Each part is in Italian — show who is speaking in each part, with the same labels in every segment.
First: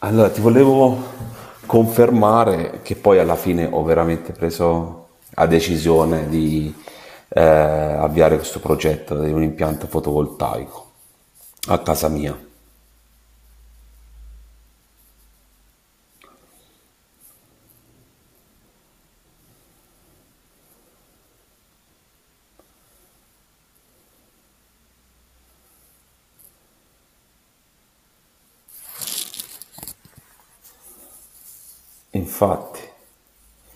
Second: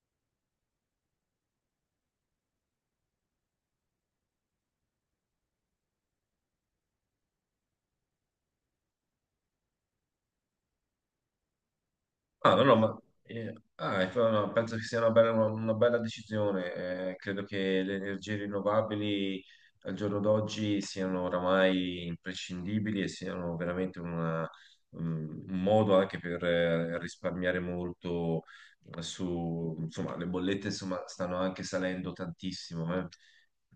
Speaker 1: Allora, ti volevo confermare che poi alla fine ho veramente preso la decisione di avviare questo progetto di un impianto fotovoltaico a casa mia.
Speaker 2: Ah, no, no, ma ah, ecco, no, no, penso che sia una bella, una bella decisione. Credo che le energie rinnovabili al giorno d'oggi siano oramai imprescindibili e siano veramente un modo anche per risparmiare molto su, insomma, le bollette, insomma, stanno anche salendo
Speaker 1: Infatti,
Speaker 2: tantissimo, eh.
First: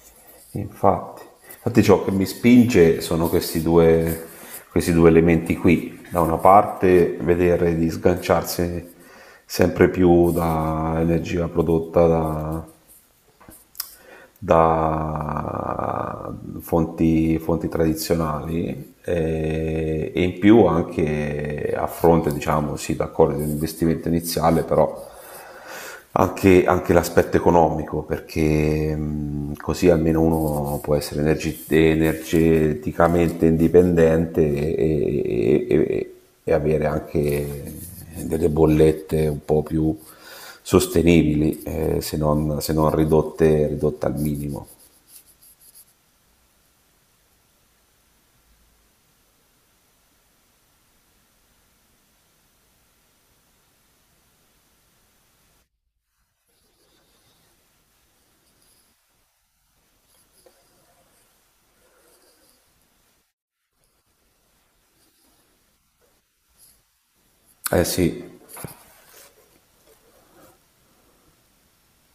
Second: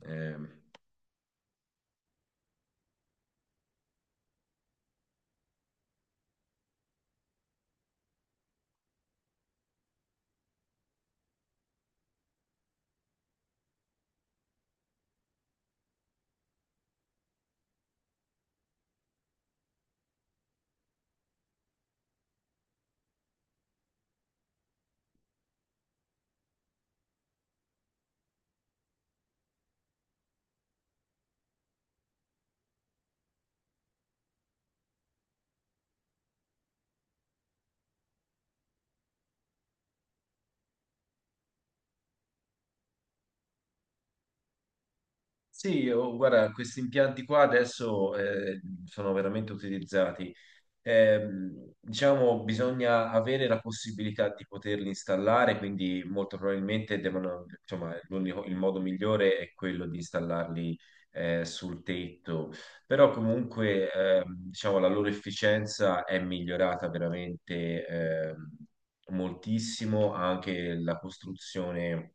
Speaker 2: Ehm,
Speaker 1: infatti, infatti ciò che mi spinge sono questi due elementi qui. Da una parte vedere di sganciarsi sempre più da energia prodotta da fonti tradizionali, e in più anche a fronte, diciamo, sì, d'accordo, di un investimento iniziale, però anche l'aspetto economico, perché così almeno uno può essere energeticamente indipendente e avere anche delle bollette un po' più sostenibili, se non ridotte, ridotte al minimo.
Speaker 2: sì, oh, guarda, questi impianti qua adesso sono veramente utilizzati. Diciamo, bisogna avere la possibilità di poterli installare, quindi molto probabilmente devono, insomma, il modo migliore è quello di installarli sul tetto, però comunque diciamo, la loro efficienza è migliorata
Speaker 1: Eh
Speaker 2: veramente
Speaker 1: sì,
Speaker 2: moltissimo, anche la costruzione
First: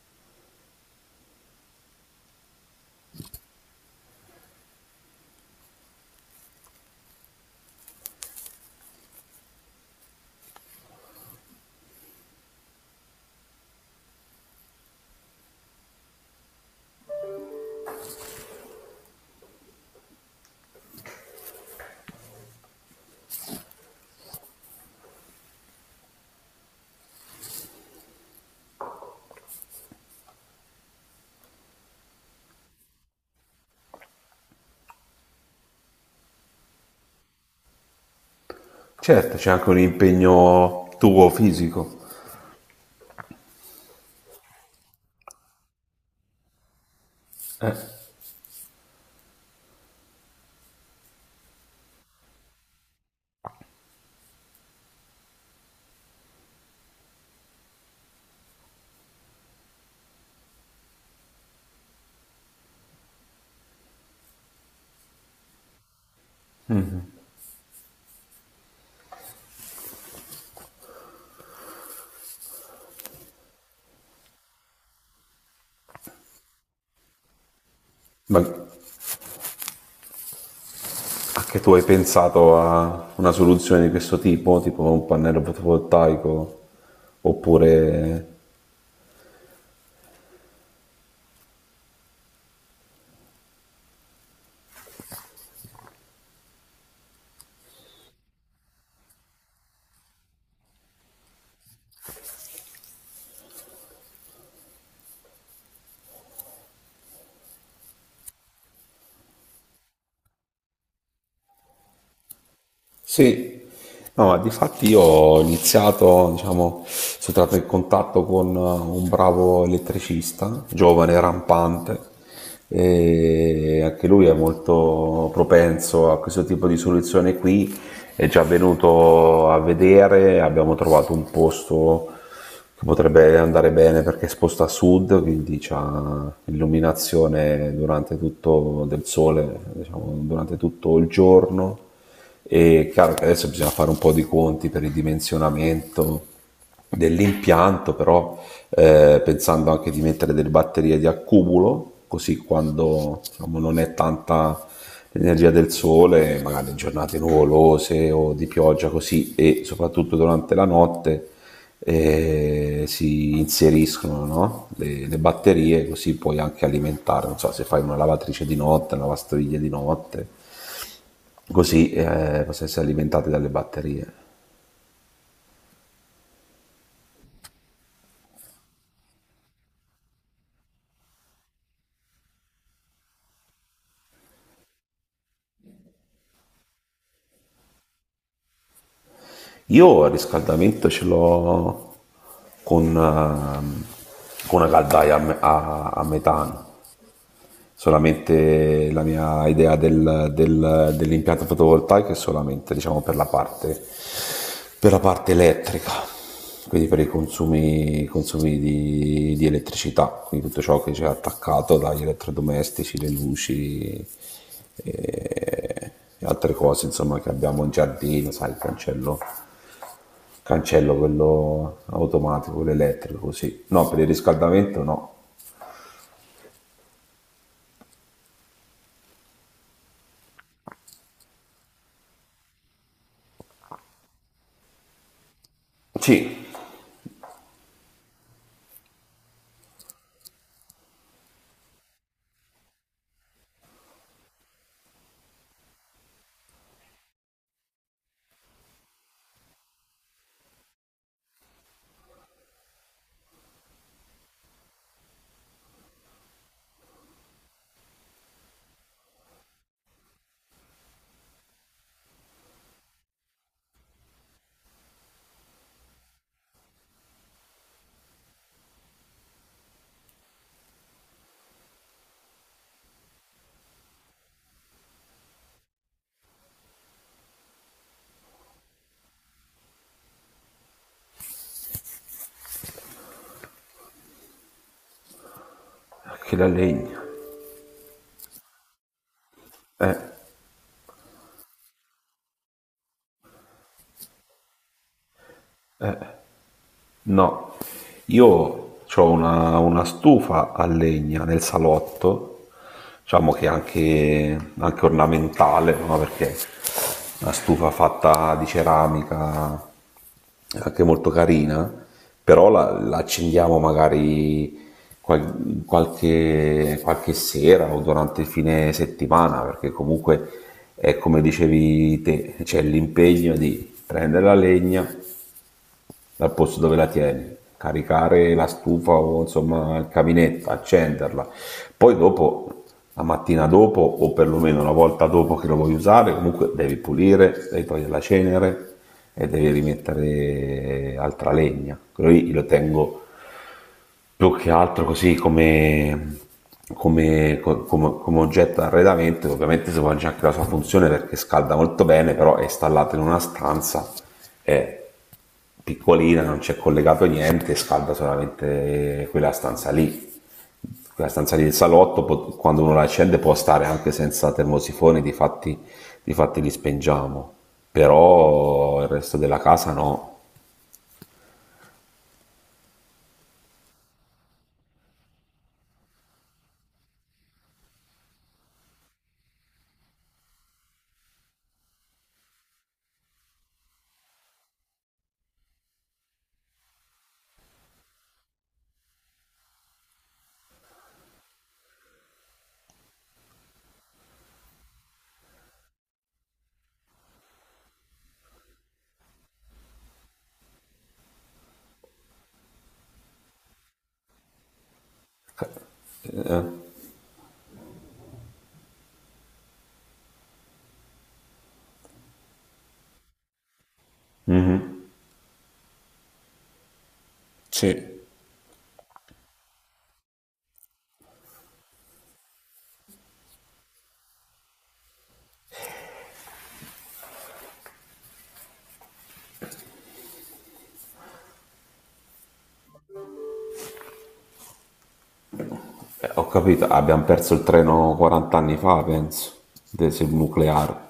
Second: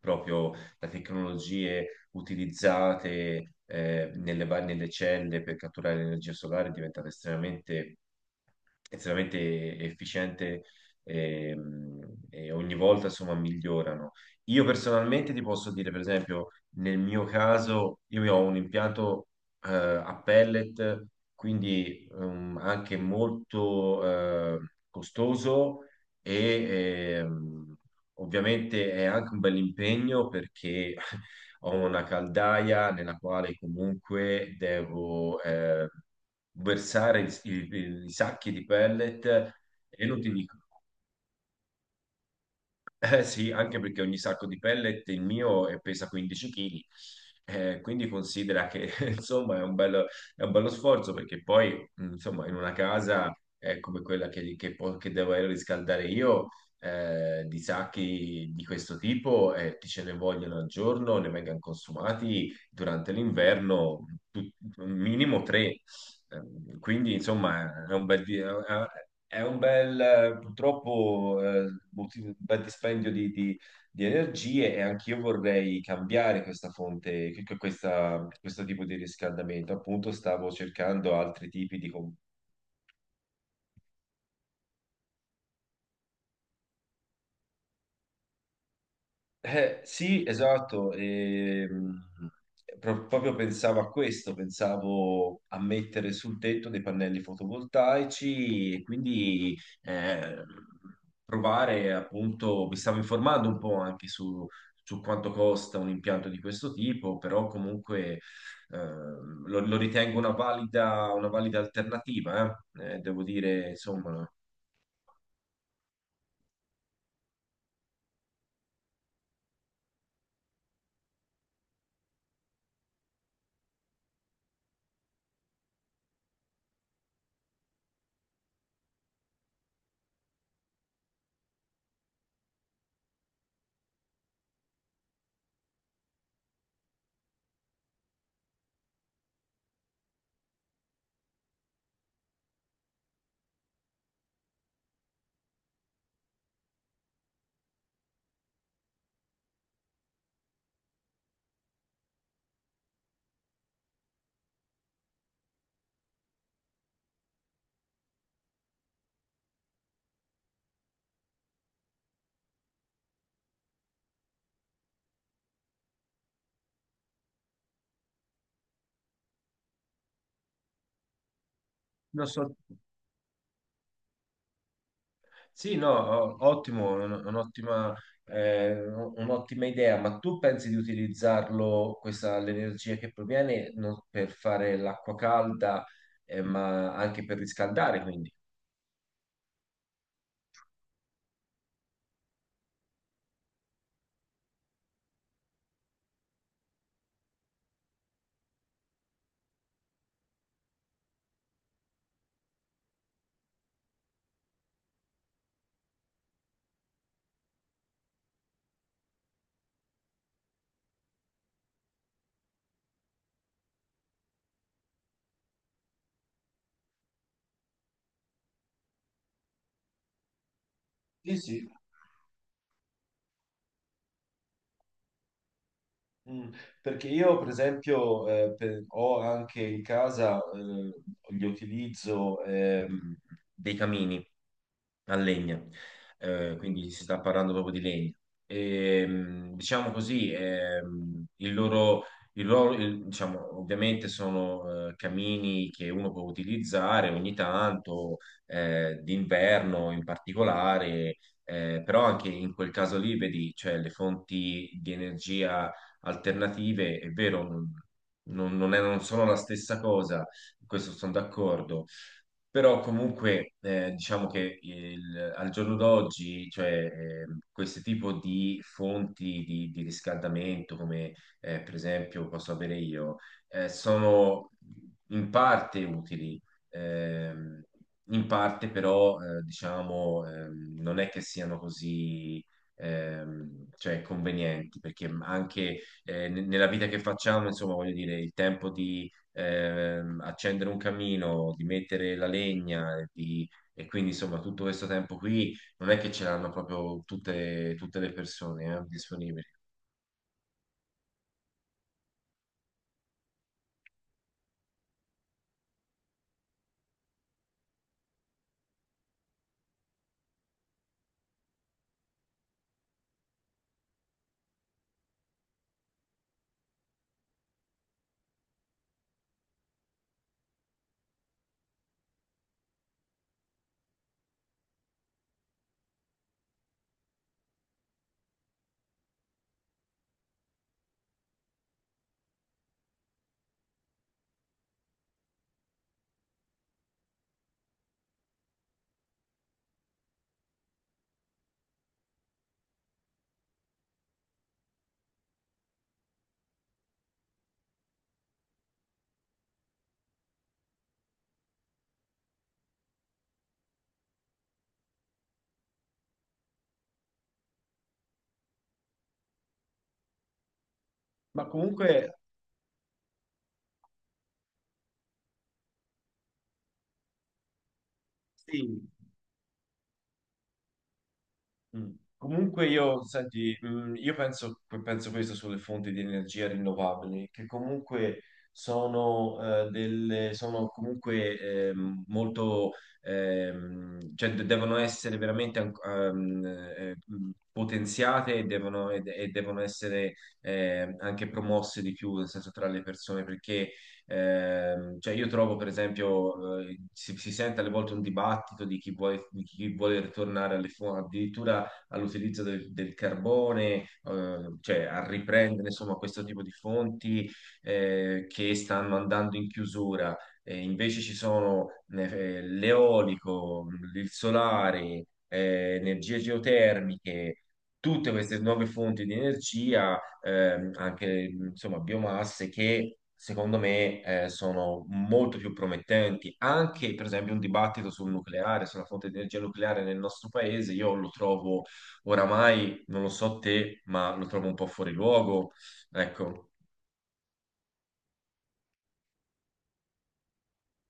Speaker 2: proprio da tecnologie utilizzate nelle celle per catturare l'energia solare è diventata estremamente efficiente. ehm, e, ogni volta, insomma, migliorano. Io personalmente ti posso dire, per esempio, nel mio caso, io ho un impianto a pellet, quindi anche molto costoso, e ovviamente è anche un bel impegno perché ho una caldaia nella quale comunque devo versare i sacchi di pellet,
Speaker 1: certo, c'è anche un
Speaker 2: e non ti dico.
Speaker 1: impegno tuo fisico,
Speaker 2: Eh sì, anche perché ogni sacco di pellet il mio pesa 15 kg, quindi considera che insomma è un bello sforzo perché poi insomma in una casa come quella che devo riscaldare io, di sacchi di questo tipo ti ce ne vogliono al giorno, ne vengono consumati durante l'inverno un minimo tre. Quindi, insomma, è un bel, purtroppo, un bel dispendio di energie, e anch'io vorrei cambiare questa fonte, che- che- questa-
Speaker 1: ma
Speaker 2: questo tipo di riscaldamento. Appunto, stavo cercando altri
Speaker 1: anche tu
Speaker 2: tipi
Speaker 1: hai
Speaker 2: di.
Speaker 1: pensato a una soluzione di questo tipo, tipo un pannello fotovoltaico, oppure?
Speaker 2: Sì, esatto, e, proprio pensavo a questo, pensavo a mettere sul tetto dei pannelli fotovoltaici, e quindi provare, appunto, mi stavo informando un po' anche su quanto costa un impianto di questo tipo, però comunque lo ritengo una valida alternativa, eh. Devo
Speaker 1: Sì,
Speaker 2: dire, insomma,
Speaker 1: no, difatti io ho iniziato, diciamo, sono entrato in contatto con, un bravo elettricista, giovane, rampante, e anche lui è molto propenso a questo tipo di soluzione qui, è già venuto a vedere, abbiamo trovato un posto, potrebbe andare bene perché è esposta a sud, quindi c'ha illuminazione durante tutto del sole, diciamo, durante tutto il giorno. E chiaro che adesso bisogna fare un po' di conti per il dimensionamento dell'impianto, però, pensando anche di mettere delle batterie di accumulo, così quando, diciamo, non è tanta l'energia del sole, magari in giornate nuvolose o di pioggia così, e soprattutto durante la notte e si inseriscono, no? Le batterie, così puoi anche alimentare, non so, se fai una lavatrice di notte, una lavastoviglie di notte, così,
Speaker 2: non so.
Speaker 1: possono essere alimentate dalle batterie.
Speaker 2: Sì, no, ottimo, un'ottima idea, ma tu pensi di utilizzarlo, questa, l'energia che proviene, per fare l'acqua calda, ma anche per riscaldare, quindi?
Speaker 1: Io il riscaldamento ce l'ho con una caldaia a, a metano, solamente la mia idea dell'impianto fotovoltaico è solamente, diciamo, per, per la parte elettrica, quindi per i consumi di elettricità, quindi tutto ciò che c'è attaccato dagli elettrodomestici, le luci e, e altre cose insomma, che abbiamo in giardino, sai, il cancello. Cancello
Speaker 2: Sì, sì.
Speaker 1: quello automatico, quello elettrico, sì. No, per il riscaldamento no.
Speaker 2: Mm, Perché io, per esempio, ho anche in casa, gli utilizzo dei camini a legna.
Speaker 1: Sì,
Speaker 2: Quindi si sta parlando proprio di legna. E, diciamo così, diciamo, ovviamente sono camini che uno può utilizzare ogni tanto, d'inverno in particolare, però anche in quel caso lì, vedi, cioè le fonti di energia alternative, è vero, non sono la stessa cosa, questo sono d'accordo, però comunque diciamo che al giorno d'oggi, cioè, questo tipo di fonti di riscaldamento, come per esempio posso avere io, sono in parte utili, ehm, in parte però diciamo non è che siano così cioè convenienti, perché anche
Speaker 1: anche la
Speaker 2: nella vita che
Speaker 1: legna.
Speaker 2: facciamo, insomma, voglio dire, il tempo di
Speaker 1: Eh,
Speaker 2: accendere un camino, di mettere la legna, e quindi insomma tutto questo tempo qui non è
Speaker 1: eh,
Speaker 2: che ce l'hanno proprio
Speaker 1: No,
Speaker 2: tutte le
Speaker 1: io
Speaker 2: persone
Speaker 1: ho
Speaker 2: disponibili.
Speaker 1: una stufa a legna nel salotto, diciamo che è anche, anche ornamentale, no? Perché è una stufa fatta di ceramica, è anche molto carina, però la, la accendiamo magari qualche, qualche sera o durante il fine settimana, perché comunque è come dicevi te, c'è l'impegno di prendere la legna, dal posto dove la tieni, caricare la stufa o insomma il caminetto, accenderla. Poi dopo, la mattina dopo o perlomeno una volta dopo che lo vuoi usare, comunque devi pulire, devi togliere la cenere e devi rimettere altra legna. Quello lì lo tengo più che altro così come, come, come oggetto d'arredamento, ovviamente si può anche la sua funzione perché scalda molto bene, però è installato in una stanza, è piccolina, non c'è collegato niente, scalda solamente quella stanza lì. Quella stanza lì
Speaker 2: Ma
Speaker 1: del salotto,
Speaker 2: comunque
Speaker 1: quando uno la accende può stare anche senza termosifone, difatti, difatti li spengiamo, però il
Speaker 2: sì.
Speaker 1: resto della casa no.
Speaker 2: Mm. Comunque io, senti, io penso questo sulle fonti di energia rinnovabili, che comunque sono, sono comunque molto cioè devono essere veramente potenziate, e devono essere anche promosse di più, nel senso tra le persone, perché. Cioè io trovo, per esempio, si sente alle volte un dibattito di chi vuole, ritornare alle fonti, addirittura all'utilizzo del carbone, cioè a riprendere insomma questo tipo di
Speaker 1: Eh?
Speaker 2: fonti che stanno andando in chiusura. Invece ci sono l'eolico, il solare, energie geotermiche.
Speaker 1: Sì.
Speaker 2: Tutte queste nuove fonti di energia, anche insomma biomasse, che secondo me, sono molto più promettenti. Anche, per esempio, un dibattito sul nucleare, sulla fonte di energia nucleare nel nostro paese, io lo trovo, oramai non lo so te, ma lo trovo un po' fuori luogo.
Speaker 1: Ho
Speaker 2: Ecco.
Speaker 1: capito, abbiamo perso il treno 40 anni fa, penso, del sul nucleare.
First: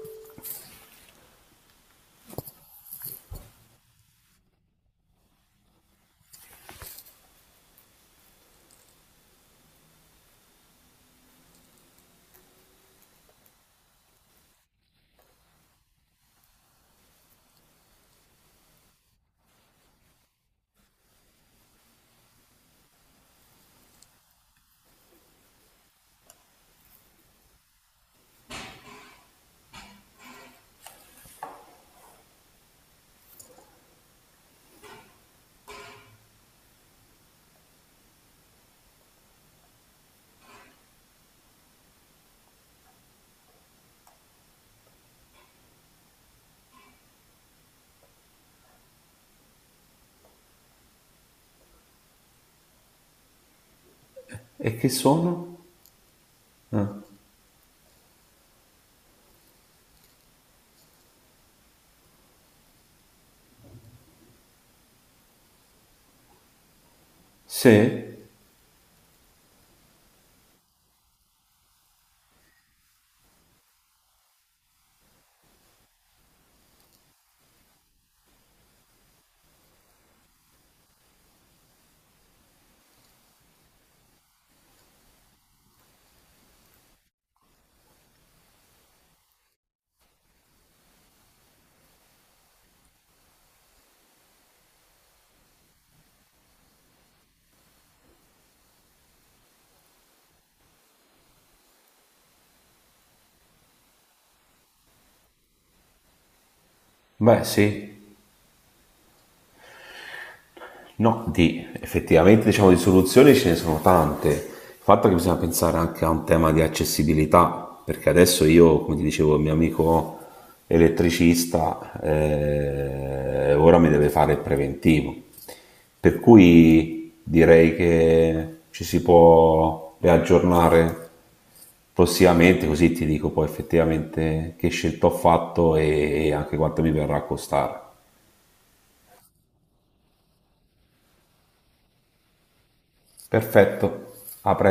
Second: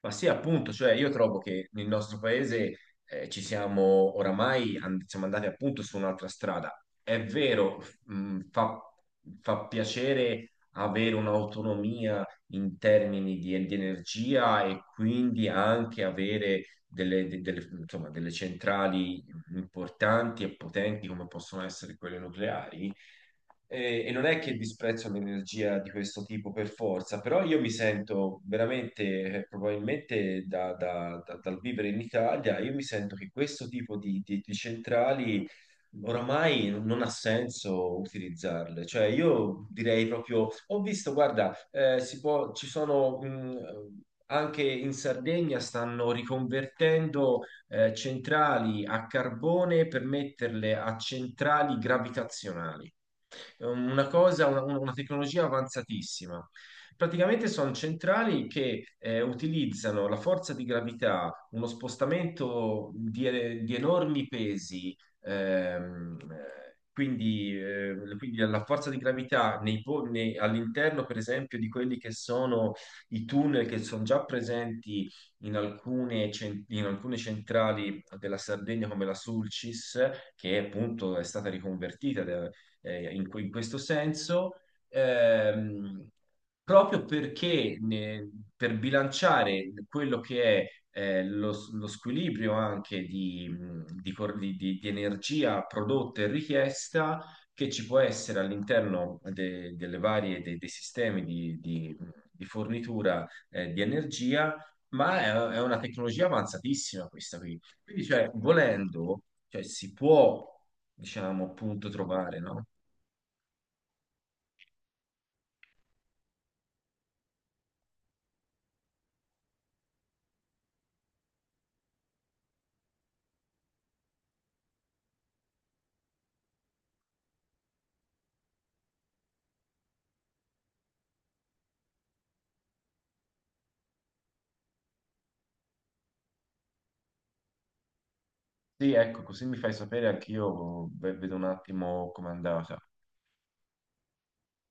Speaker 2: Ma sì, appunto, cioè io trovo che nel nostro paese ci siamo oramai siamo andati appunto su un'altra strada. È vero, fa piacere avere un'autonomia in termini di energia, e quindi anche avere delle, insomma, delle centrali importanti e potenti come possono essere quelle nucleari. E non è che disprezzo l'energia di questo tipo per forza, però io mi sento veramente, probabilmente dal vivere in Italia, io mi sento che questo tipo di centrali oramai non ha senso utilizzarle. Cioè io direi proprio, ho visto, guarda, si può, ci sono. Anche in Sardegna stanno riconvertendo centrali a carbone per metterle a centrali gravitazionali. È un- una cosa, una,
Speaker 1: E che
Speaker 2: una tecnologia
Speaker 1: sono?
Speaker 2: avanzatissima. Praticamente sono centrali che utilizzano la forza di gravità, uno spostamento di enormi pesi, ehm, eh, quindi,
Speaker 1: Se?
Speaker 2: eh, quindi la forza di gravità all'interno, per esempio, di quelli che sono i tunnel che sono già presenti in alcune centrali della Sardegna come la Sulcis, che appunto è stata riconvertita in questo senso, ehm, proprio perché per bilanciare quello che è lo squilibrio anche di cor- di energia prodotta e richiesta, che ci può essere all'interno delle varie, dei sistemi di fornitura di energia, ma è una tecnologia avanzatissima, questa
Speaker 1: Beh,
Speaker 2: qui.
Speaker 1: sì.
Speaker 2: Quindi, cioè, volendo, cioè, si può,
Speaker 1: No,
Speaker 2: diciamo,
Speaker 1: di,
Speaker 2: appunto trovare,
Speaker 1: effettivamente
Speaker 2: no?
Speaker 1: diciamo di soluzioni ce ne sono tante. Il fatto è che bisogna pensare anche a un tema di accessibilità, perché adesso io, come ti dicevo, il mio amico elettricista, ora mi deve fare il preventivo. Per cui direi che ci si può riaggiornare prossimamente, così ti dico poi effettivamente che scelta ho fatto e anche quanto mi verrà a costare.
Speaker 2: Sì, ecco, così mi fai sapere anch'io, vedo un attimo com'è andata.
Speaker 1: Perfetto, a presto.